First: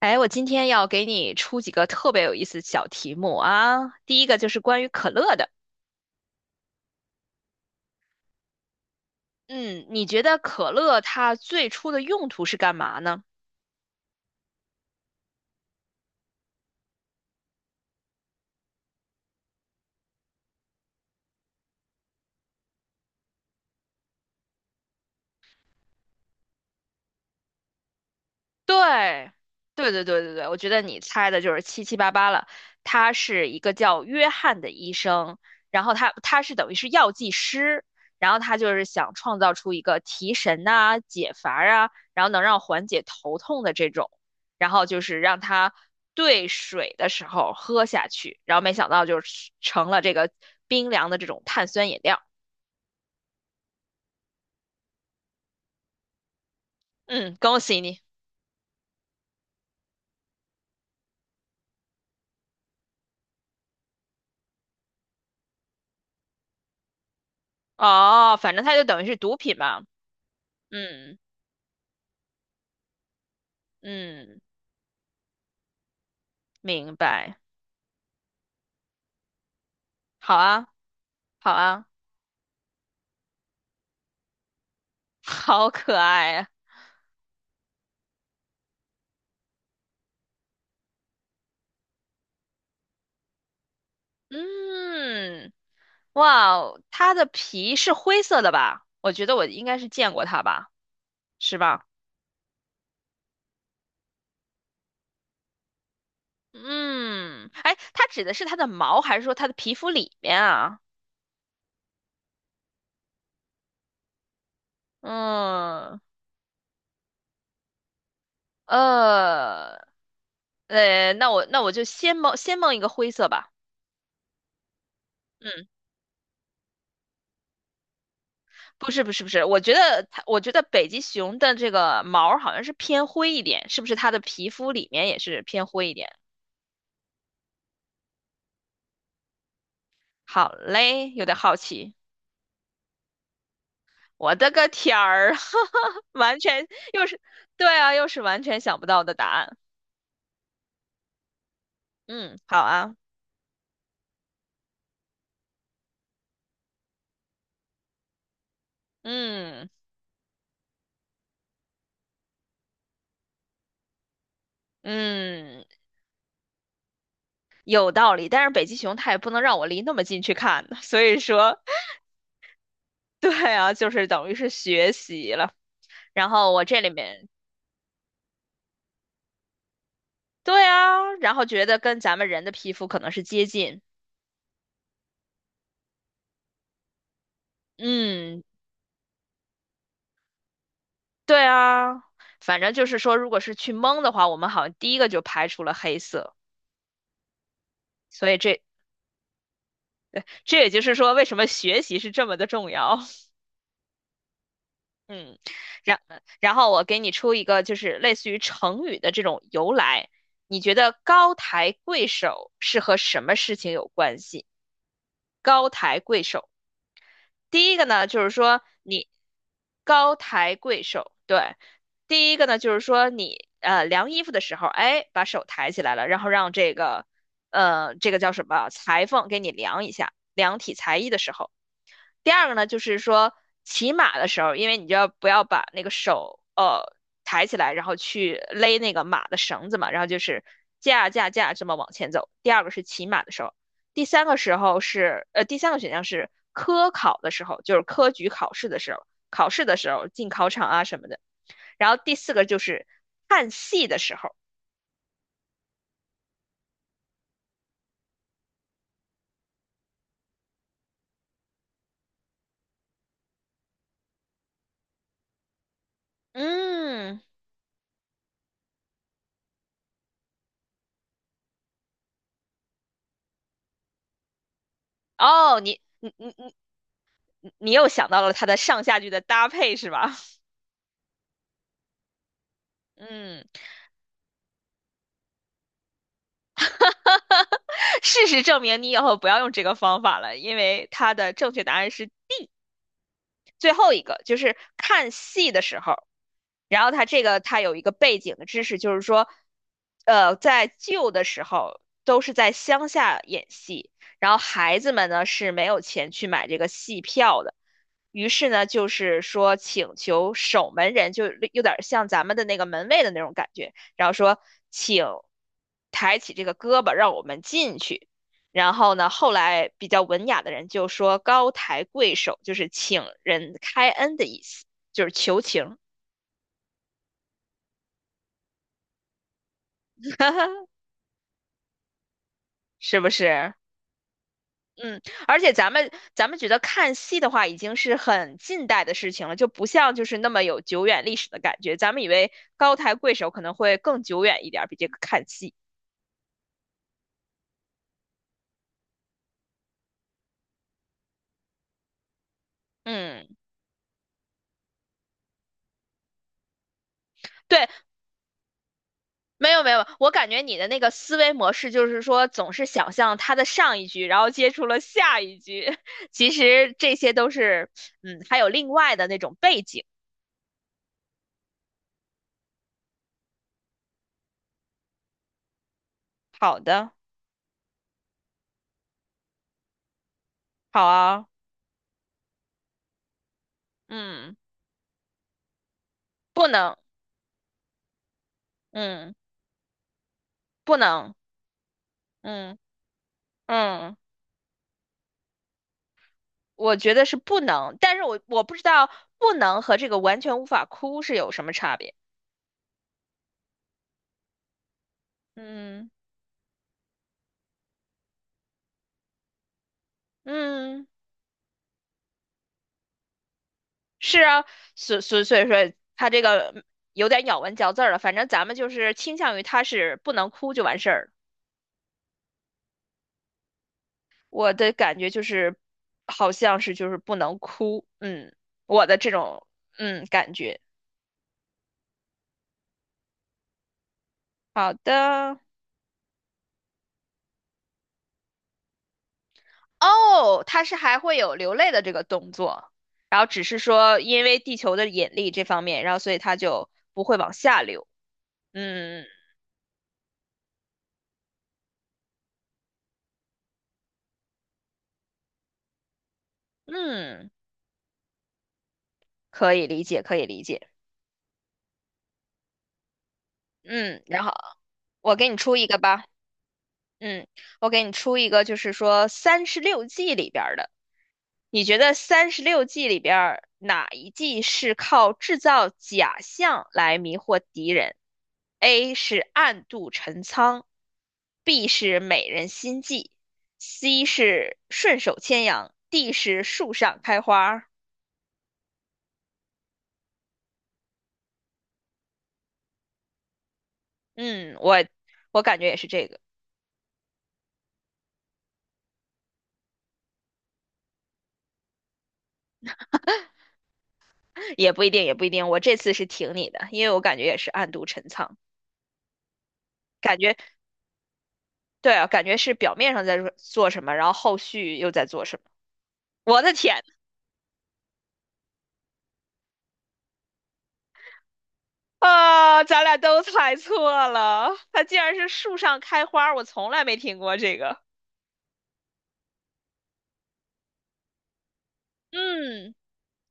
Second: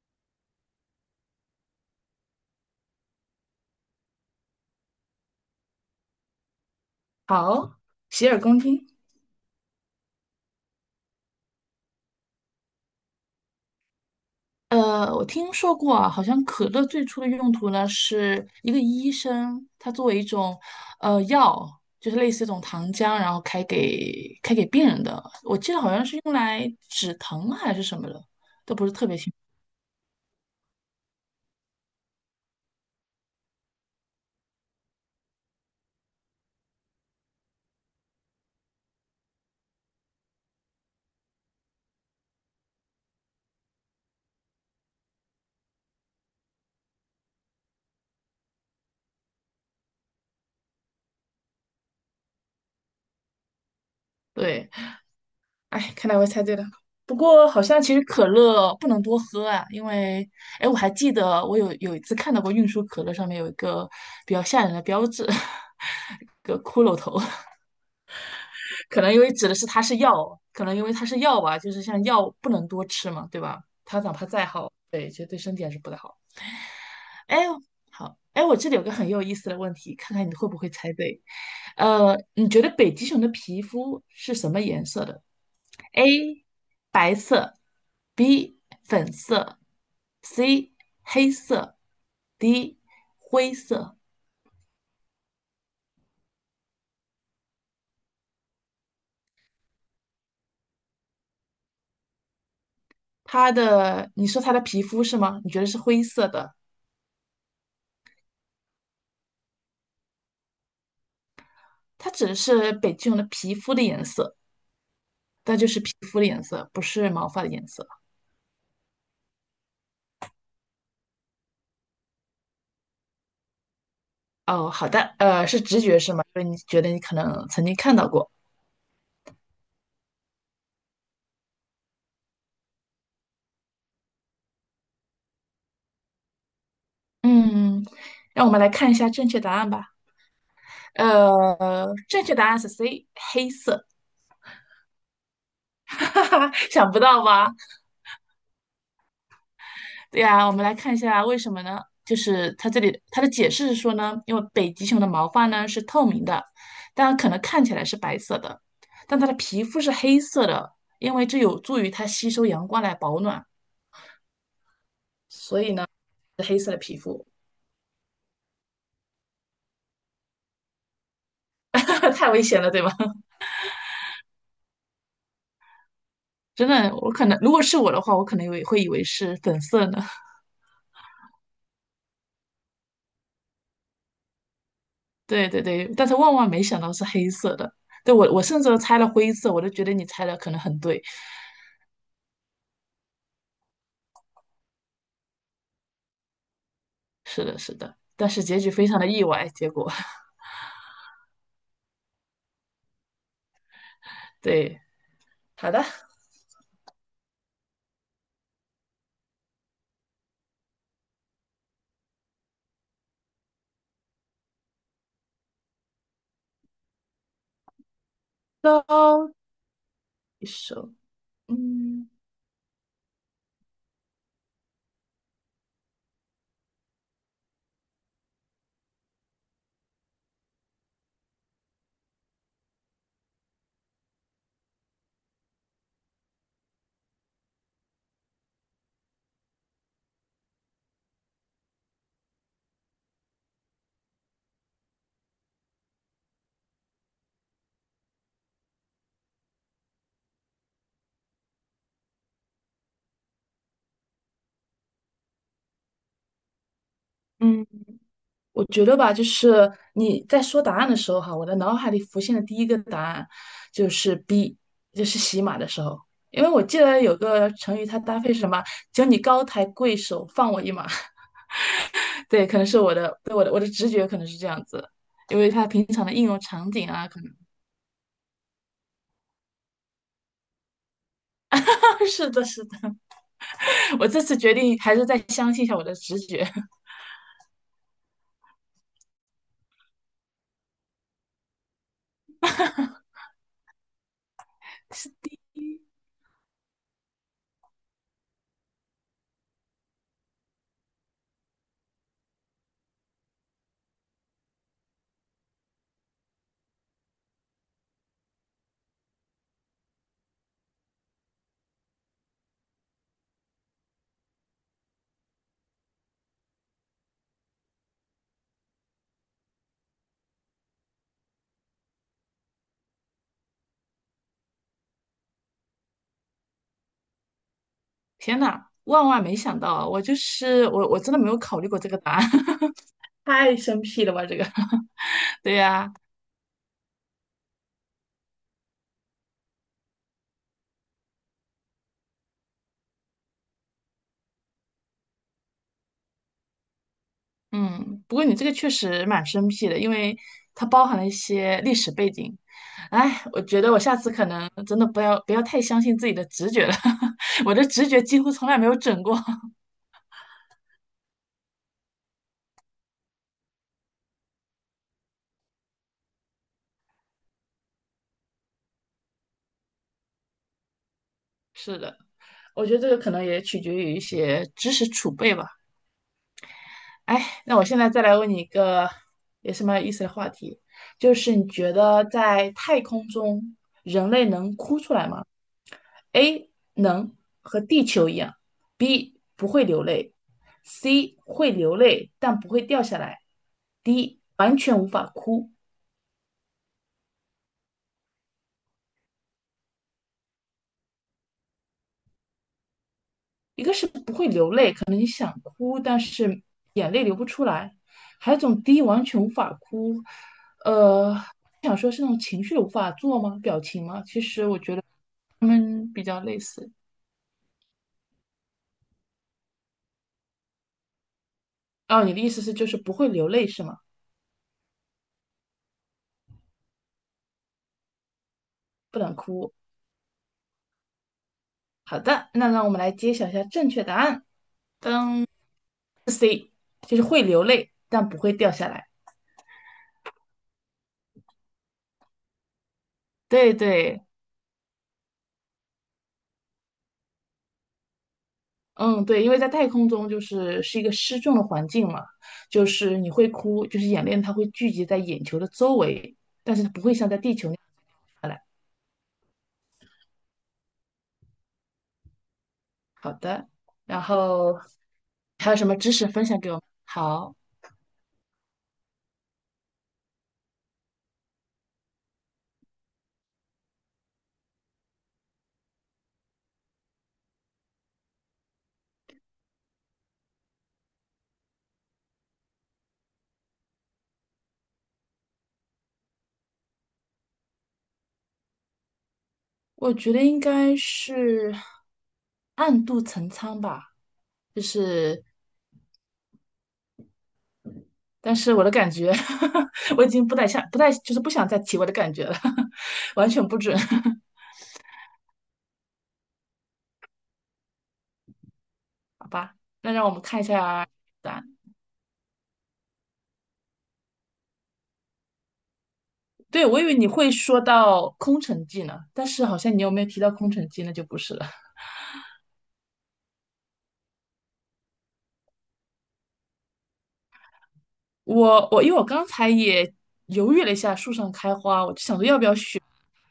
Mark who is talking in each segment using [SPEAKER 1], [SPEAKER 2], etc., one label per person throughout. [SPEAKER 1] 哎，我今天要给你出几个特别有意思的小题目啊。第一个就是关于可乐的，
[SPEAKER 2] 好，洗耳恭听。
[SPEAKER 1] 嗯，你觉得可乐它最初的用途是干嘛呢？
[SPEAKER 2] 我听说过啊，好像可乐最初的用途呢，是一个医生，他作为一种药，就是类似一种糖浆，然后开给病人的。我记得好像是用来止疼啊还是什么的，都不是特别清
[SPEAKER 1] 对，
[SPEAKER 2] 楚。
[SPEAKER 1] 对对对，我觉得你猜的就是七七八八了。他是一个叫约翰的医生，然后他是等于是药剂师，然后他就是想创造出一个提神呐、解乏啊，然后能让缓解头痛的这种，然后就是让他兑水的时候喝下去，然后没想到就是成了这个冰凉的这种碳酸饮料。
[SPEAKER 2] 对，哎，看来我猜对了。不
[SPEAKER 1] 嗯，
[SPEAKER 2] 过
[SPEAKER 1] 恭
[SPEAKER 2] 好
[SPEAKER 1] 喜
[SPEAKER 2] 像其实
[SPEAKER 1] 你。
[SPEAKER 2] 可乐不能多喝啊，因为哎，我还记得我有一次看到过运输可乐上面有一个比较吓人的标志，一个骷髅头。
[SPEAKER 1] 哦，反正它就
[SPEAKER 2] 可
[SPEAKER 1] 等于
[SPEAKER 2] 能
[SPEAKER 1] 是
[SPEAKER 2] 因为
[SPEAKER 1] 毒
[SPEAKER 2] 指的
[SPEAKER 1] 品
[SPEAKER 2] 是它
[SPEAKER 1] 嘛。
[SPEAKER 2] 是药，可能因为它
[SPEAKER 1] 嗯
[SPEAKER 2] 是药吧，就是像药不能多吃嘛，对吧？它哪怕
[SPEAKER 1] 嗯，
[SPEAKER 2] 再好，
[SPEAKER 1] 明白。
[SPEAKER 2] 哎，好，哎，我这里有个很有意思的问题，看看你
[SPEAKER 1] 好
[SPEAKER 2] 会不
[SPEAKER 1] 啊，
[SPEAKER 2] 会猜对。
[SPEAKER 1] 好啊，
[SPEAKER 2] 你觉得北极熊的皮肤是什么颜色的
[SPEAKER 1] 好可
[SPEAKER 2] ？A.
[SPEAKER 1] 爱啊！
[SPEAKER 2] 白色，B. 粉色，C. 黑色，D. 灰色。
[SPEAKER 1] 嗯，哇哦，它的皮是灰色的吧？我觉得我应该是见过它吧，是吧？
[SPEAKER 2] 它的，你说它的皮肤是吗？你觉得是灰色的？
[SPEAKER 1] 嗯，哎，它指的是它的毛，还是说它的皮肤里面啊？
[SPEAKER 2] 它指的是北极熊的皮肤的颜色。它就是皮
[SPEAKER 1] 嗯，
[SPEAKER 2] 肤的颜色，不是毛发的颜色。
[SPEAKER 1] 呃，那我就先蒙一个灰色吧。
[SPEAKER 2] 哦，好的，是
[SPEAKER 1] 嗯，
[SPEAKER 2] 直觉是吗？所以你觉得你可能曾经看到过。
[SPEAKER 1] 不是不是不是，我觉得它，我觉得北极熊的这个毛儿好像是偏灰一点，是不是它的皮肤里面也是偏灰一点？
[SPEAKER 2] 嗯，让我们来看一下正确答案吧。
[SPEAKER 1] 好嘞，有点好奇。
[SPEAKER 2] 正确答案是 C，黑色。
[SPEAKER 1] 我的个天儿，
[SPEAKER 2] 哈
[SPEAKER 1] 完
[SPEAKER 2] 哈，
[SPEAKER 1] 全
[SPEAKER 2] 想不
[SPEAKER 1] 又是，
[SPEAKER 2] 到吧？
[SPEAKER 1] 对啊，又是完全想不到的答案。
[SPEAKER 2] 对呀，我们来看一下为什么呢？就
[SPEAKER 1] 嗯，
[SPEAKER 2] 是
[SPEAKER 1] 好
[SPEAKER 2] 它这
[SPEAKER 1] 啊，
[SPEAKER 2] 里它的解释是说呢，因为北极熊的毛发呢是透明的，当然可能看起来是白色的，但它的皮
[SPEAKER 1] 嗯
[SPEAKER 2] 肤是黑色的，因为这有助于它吸收阳光来保暖，所
[SPEAKER 1] 嗯，
[SPEAKER 2] 以呢是黑色的皮肤。
[SPEAKER 1] 有道理。但是北极熊它也不能让我离那么近去看，所以说，
[SPEAKER 2] 那太危险了，对吧？
[SPEAKER 1] 对啊，就是等于是学习了。然后我
[SPEAKER 2] 真
[SPEAKER 1] 这里
[SPEAKER 2] 的，我可
[SPEAKER 1] 面，
[SPEAKER 2] 能如果是我的话，我可能也会以为是粉色呢。
[SPEAKER 1] 对啊，然后觉得跟咱们人的皮肤可能是接近。
[SPEAKER 2] 对对对，但是万万没想到是黑色的。对我，
[SPEAKER 1] 嗯，
[SPEAKER 2] 我甚至都猜了灰色，我都觉得你猜的可能很对。
[SPEAKER 1] 对啊，反正就是说，如果是去蒙的话，我们好像第一个就排除了黑色，
[SPEAKER 2] 是的，是的，
[SPEAKER 1] 所
[SPEAKER 2] 但
[SPEAKER 1] 以
[SPEAKER 2] 是结
[SPEAKER 1] 这
[SPEAKER 2] 局非常的意外，结果
[SPEAKER 1] 这也就是说，为什么学习是这么的重要。
[SPEAKER 2] 对。
[SPEAKER 1] 嗯，
[SPEAKER 2] 好的，
[SPEAKER 1] 然然后我给你出一个，就是类似于成语的这种由来。你觉得高抬贵手是和什么事情有关系？高抬贵手，第一个呢，就是说你
[SPEAKER 2] 到
[SPEAKER 1] 高
[SPEAKER 2] 一
[SPEAKER 1] 抬贵
[SPEAKER 2] 首，
[SPEAKER 1] 手，对，
[SPEAKER 2] 嗯
[SPEAKER 1] 第一个呢，就是说你量衣服的时候，哎，把手抬起来了，然后让这个这个叫什么裁缝给你量一下，量体裁衣的时候。第二个呢，就是说骑马的时候，因为你就要不要把那个手抬起来，然后去勒那个马的绳子嘛，然后就是架架架这么往前走。第二个是骑马的时候，第三个时候是第三个选项是科考的时候，就是科举考试的时候，考试的时候进考场啊什么的。然后第四个就是看戏的时候，
[SPEAKER 2] 嗯。我觉得吧，就是你在说答案的时候哈，我的脑海里浮现的第一个答案就是 B，就是洗马的时候，因为我记得有
[SPEAKER 1] 嗯，
[SPEAKER 2] 个成语，它搭配是什么？只你高抬贵手，放我一马。对，可能是我的，对我的直觉可能是这样子，因为
[SPEAKER 1] 哦，
[SPEAKER 2] 它
[SPEAKER 1] 你
[SPEAKER 2] 平常
[SPEAKER 1] 你
[SPEAKER 2] 的应用
[SPEAKER 1] 你
[SPEAKER 2] 场景啊，可能
[SPEAKER 1] 你你又想到了它的上下句的搭配是吧？
[SPEAKER 2] 是的，是的。
[SPEAKER 1] 嗯。
[SPEAKER 2] 我这次决定还是再相信一下我的直觉。
[SPEAKER 1] 事实证明，你以后不要用这个方法了，因为它的正确答案是 D，最后一个就是 看
[SPEAKER 2] 是
[SPEAKER 1] 戏的时候，然后它这个它有一个背景的知识，就是说，呃，在旧的时候都是在乡下演戏，然后孩子们呢是没有钱去买这个戏票的，于是呢就是说请求守门人，就有点像咱们的那个门卫的那种感觉，然后说请抬起这个胳膊让我们进去。然后呢，后来比较文雅的人就说高抬贵手，就是请人开恩的意思，就是求情，
[SPEAKER 2] 天呐，万万没想到啊！我就 是我，我真的没有考虑过这个答案，
[SPEAKER 1] 是不是？
[SPEAKER 2] 太生僻了吧？这个，
[SPEAKER 1] 嗯，而 且
[SPEAKER 2] 对
[SPEAKER 1] 咱们
[SPEAKER 2] 呀、
[SPEAKER 1] 咱们觉得看戏的话，已经是很近代的事情了，就不像就是那么有久远历史的感觉。咱们以为高抬贵手可能会更久远一点儿，比这个看戏。
[SPEAKER 2] 嗯，不过你这个确实蛮生僻的，因为它包含了一些历史背景。哎，
[SPEAKER 1] 嗯，
[SPEAKER 2] 我觉得我下次可能真的不要太相信自己的直觉了，我的
[SPEAKER 1] 对，
[SPEAKER 2] 直觉几乎从来没有准过。
[SPEAKER 1] 没 有没有，我感觉你的那个思维模式就是说，总是想象他的上一句，然后接触了下一句。其实这些都是，嗯，还有另外的那种背景。
[SPEAKER 2] 是的，我觉得这个可能也取决于一些知识储备吧。
[SPEAKER 1] 好的，
[SPEAKER 2] 哎，那我现在再来问你一个也是蛮有意思的话题，
[SPEAKER 1] 好
[SPEAKER 2] 就
[SPEAKER 1] 啊，
[SPEAKER 2] 是你觉得在太空中人类
[SPEAKER 1] 嗯，
[SPEAKER 2] 能哭出来吗？
[SPEAKER 1] 不
[SPEAKER 2] A
[SPEAKER 1] 能，
[SPEAKER 2] 能和地球一样
[SPEAKER 1] 嗯，
[SPEAKER 2] ，B 不会流泪
[SPEAKER 1] 不能，
[SPEAKER 2] ，C 会流泪但不
[SPEAKER 1] 嗯
[SPEAKER 2] 会掉下来
[SPEAKER 1] 嗯，
[SPEAKER 2] ，D 完全无法哭。
[SPEAKER 1] 我觉得是不能，但是我不知道不能和这个完全无法哭是有什么差别。
[SPEAKER 2] 一个是不会流泪，可能想哭，
[SPEAKER 1] 嗯
[SPEAKER 2] 但是眼泪流不出来；还有一种 D 完全无法哭，
[SPEAKER 1] 嗯。
[SPEAKER 2] 呃，想说是那种情绪无法做吗？表情吗？其
[SPEAKER 1] 是啊，
[SPEAKER 2] 实我觉得
[SPEAKER 1] 所所所以
[SPEAKER 2] 他
[SPEAKER 1] 说
[SPEAKER 2] 们比
[SPEAKER 1] 他
[SPEAKER 2] 较
[SPEAKER 1] 这
[SPEAKER 2] 类
[SPEAKER 1] 个
[SPEAKER 2] 似。
[SPEAKER 1] 有点咬文嚼字儿了。反正咱们就是倾向于他是不能哭就完事儿。
[SPEAKER 2] 哦，你的意思是就是不会流泪是吗？
[SPEAKER 1] 我的感觉就是好像是就是不能哭，嗯，我的
[SPEAKER 2] 不
[SPEAKER 1] 这
[SPEAKER 2] 能
[SPEAKER 1] 种
[SPEAKER 2] 哭。
[SPEAKER 1] 嗯感觉。
[SPEAKER 2] 好的，那让我们来揭晓一下正确答案。
[SPEAKER 1] 好的，
[SPEAKER 2] 就是会流泪，但不会掉下来。
[SPEAKER 1] 哦，他是还会有流泪的这个动作，然后只
[SPEAKER 2] 对
[SPEAKER 1] 是说
[SPEAKER 2] 对，
[SPEAKER 1] 因为地球的引力这方面，然后所以他就不会往下流。嗯
[SPEAKER 2] 嗯对，因为在太空中是一个失重的环境嘛，就是你会哭，就是眼泪它会聚集在眼球的周围，但是它不会像在
[SPEAKER 1] 嗯，
[SPEAKER 2] 地球那样下来。
[SPEAKER 1] 可以理解，可以理解。
[SPEAKER 2] 好的，然
[SPEAKER 1] 嗯，然后
[SPEAKER 2] 后
[SPEAKER 1] 我给你
[SPEAKER 2] 还有
[SPEAKER 1] 出
[SPEAKER 2] 什
[SPEAKER 1] 一
[SPEAKER 2] 么
[SPEAKER 1] 个
[SPEAKER 2] 知
[SPEAKER 1] 吧。
[SPEAKER 2] 识分享给我们
[SPEAKER 1] 嗯，
[SPEAKER 2] 好，
[SPEAKER 1] 我给你出一个，就是说三十六计里边儿的，你觉得三十六计里边儿哪一计是靠制造假象来迷惑敌人？A 是暗度陈仓，B 是美人心计，C 是顺手牵羊，D 是树上开花儿
[SPEAKER 2] 我觉得应该是暗度陈仓吧，
[SPEAKER 1] 嗯，
[SPEAKER 2] 就
[SPEAKER 1] 我
[SPEAKER 2] 是，
[SPEAKER 1] 我感觉也是这个，
[SPEAKER 2] 但是我的感觉，我已经不太想，不太就是不想再提我的感觉了，完全不准。
[SPEAKER 1] 也不一定，也不一定。我这次是挺你的，因为我感觉也是暗度陈仓。
[SPEAKER 2] 那让我
[SPEAKER 1] 感
[SPEAKER 2] 们
[SPEAKER 1] 觉。
[SPEAKER 2] 看一下答案。
[SPEAKER 1] 对啊，感觉是表面上在做什么，然后后续又在做什么。我的
[SPEAKER 2] 对，我
[SPEAKER 1] 天
[SPEAKER 2] 以为你会说到空城计呢，但是好像你有没有提到空城计，那就不是了。
[SPEAKER 1] 啊，咱俩都猜错了，它竟然是树上开花，我从来没听过这个。
[SPEAKER 2] 我因为我刚才也犹豫了一下，树上开花，我就想着要不要
[SPEAKER 1] 嗯，
[SPEAKER 2] 选，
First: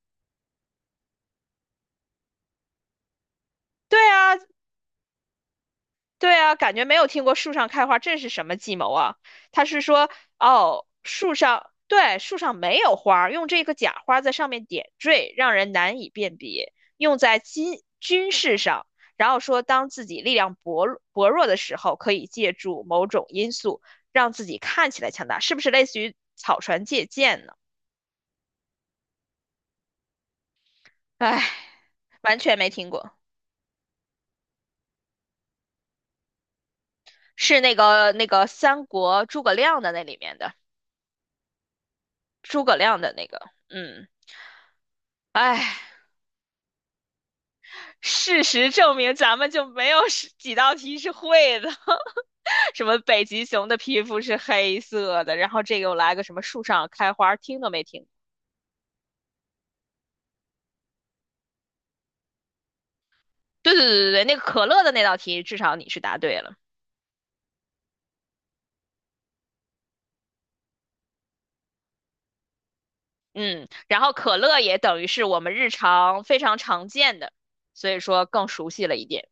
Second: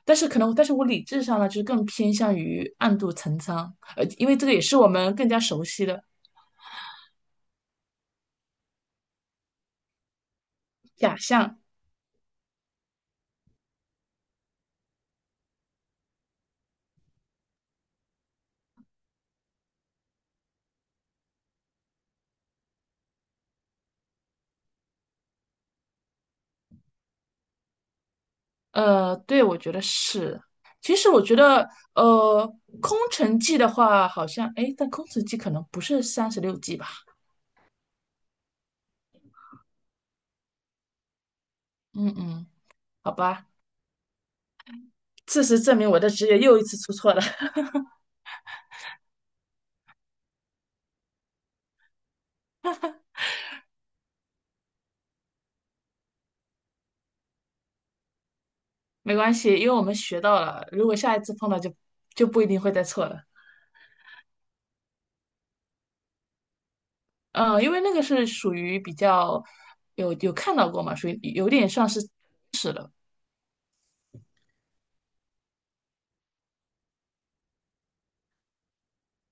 [SPEAKER 2] 但是可能，但是我理智上呢，就是更偏向于暗度陈仓，
[SPEAKER 1] 对
[SPEAKER 2] 因
[SPEAKER 1] 啊，
[SPEAKER 2] 为这个也是我们更加熟悉的
[SPEAKER 1] 对啊，感觉没有听过树上开花，这是什么计谋啊？他是说，哦，
[SPEAKER 2] 假
[SPEAKER 1] 树
[SPEAKER 2] 象。
[SPEAKER 1] 上，对，树上没有花儿用这个假花在上面点缀，让人难以辨别，用在军事上。然后说，当自己力量薄弱的时候，可以借助某种因素让自己看起来强大，是不是类似于草船借箭呢？
[SPEAKER 2] 对，我觉得是。其实我觉
[SPEAKER 1] 唉
[SPEAKER 2] 得，
[SPEAKER 1] 完
[SPEAKER 2] 呃，
[SPEAKER 1] 全没听
[SPEAKER 2] 空
[SPEAKER 1] 过，
[SPEAKER 2] 城计的话，好像，哎，但空城计可能不是三十六计吧？
[SPEAKER 1] 是那个三国诸葛亮的那里面的
[SPEAKER 2] 嗯嗯，
[SPEAKER 1] 诸葛亮
[SPEAKER 2] 好
[SPEAKER 1] 的那个，
[SPEAKER 2] 吧。
[SPEAKER 1] 嗯，
[SPEAKER 2] 事实证明
[SPEAKER 1] 唉。
[SPEAKER 2] 我的职业又一次出错了，
[SPEAKER 1] 事实证明，咱们就没有十几道题是会的。什么北极熊的皮肤是黑色的，然后这个又来个什么树上开花，听都没听。
[SPEAKER 2] 没关系，因为我们学到了，如果下一次碰到就就不一定会再错了。
[SPEAKER 1] 对对对对对，那个可乐的那道题，至少你是答对了。
[SPEAKER 2] 嗯，因为那个是属于比较有看到过嘛，属于有点像是，
[SPEAKER 1] 嗯，然后可乐也等于是我们日常非常常见的，所以说更熟悉了一点。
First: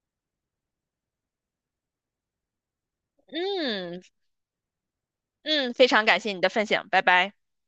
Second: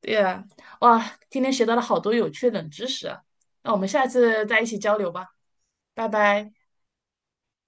[SPEAKER 2] 对呀。哇，今天学到了好多有趣的冷知识啊，那我们
[SPEAKER 1] 嗯
[SPEAKER 2] 下次再一起交流吧，
[SPEAKER 1] 嗯，非常
[SPEAKER 2] 拜
[SPEAKER 1] 感谢你的
[SPEAKER 2] 拜。
[SPEAKER 1] 分享，拜拜。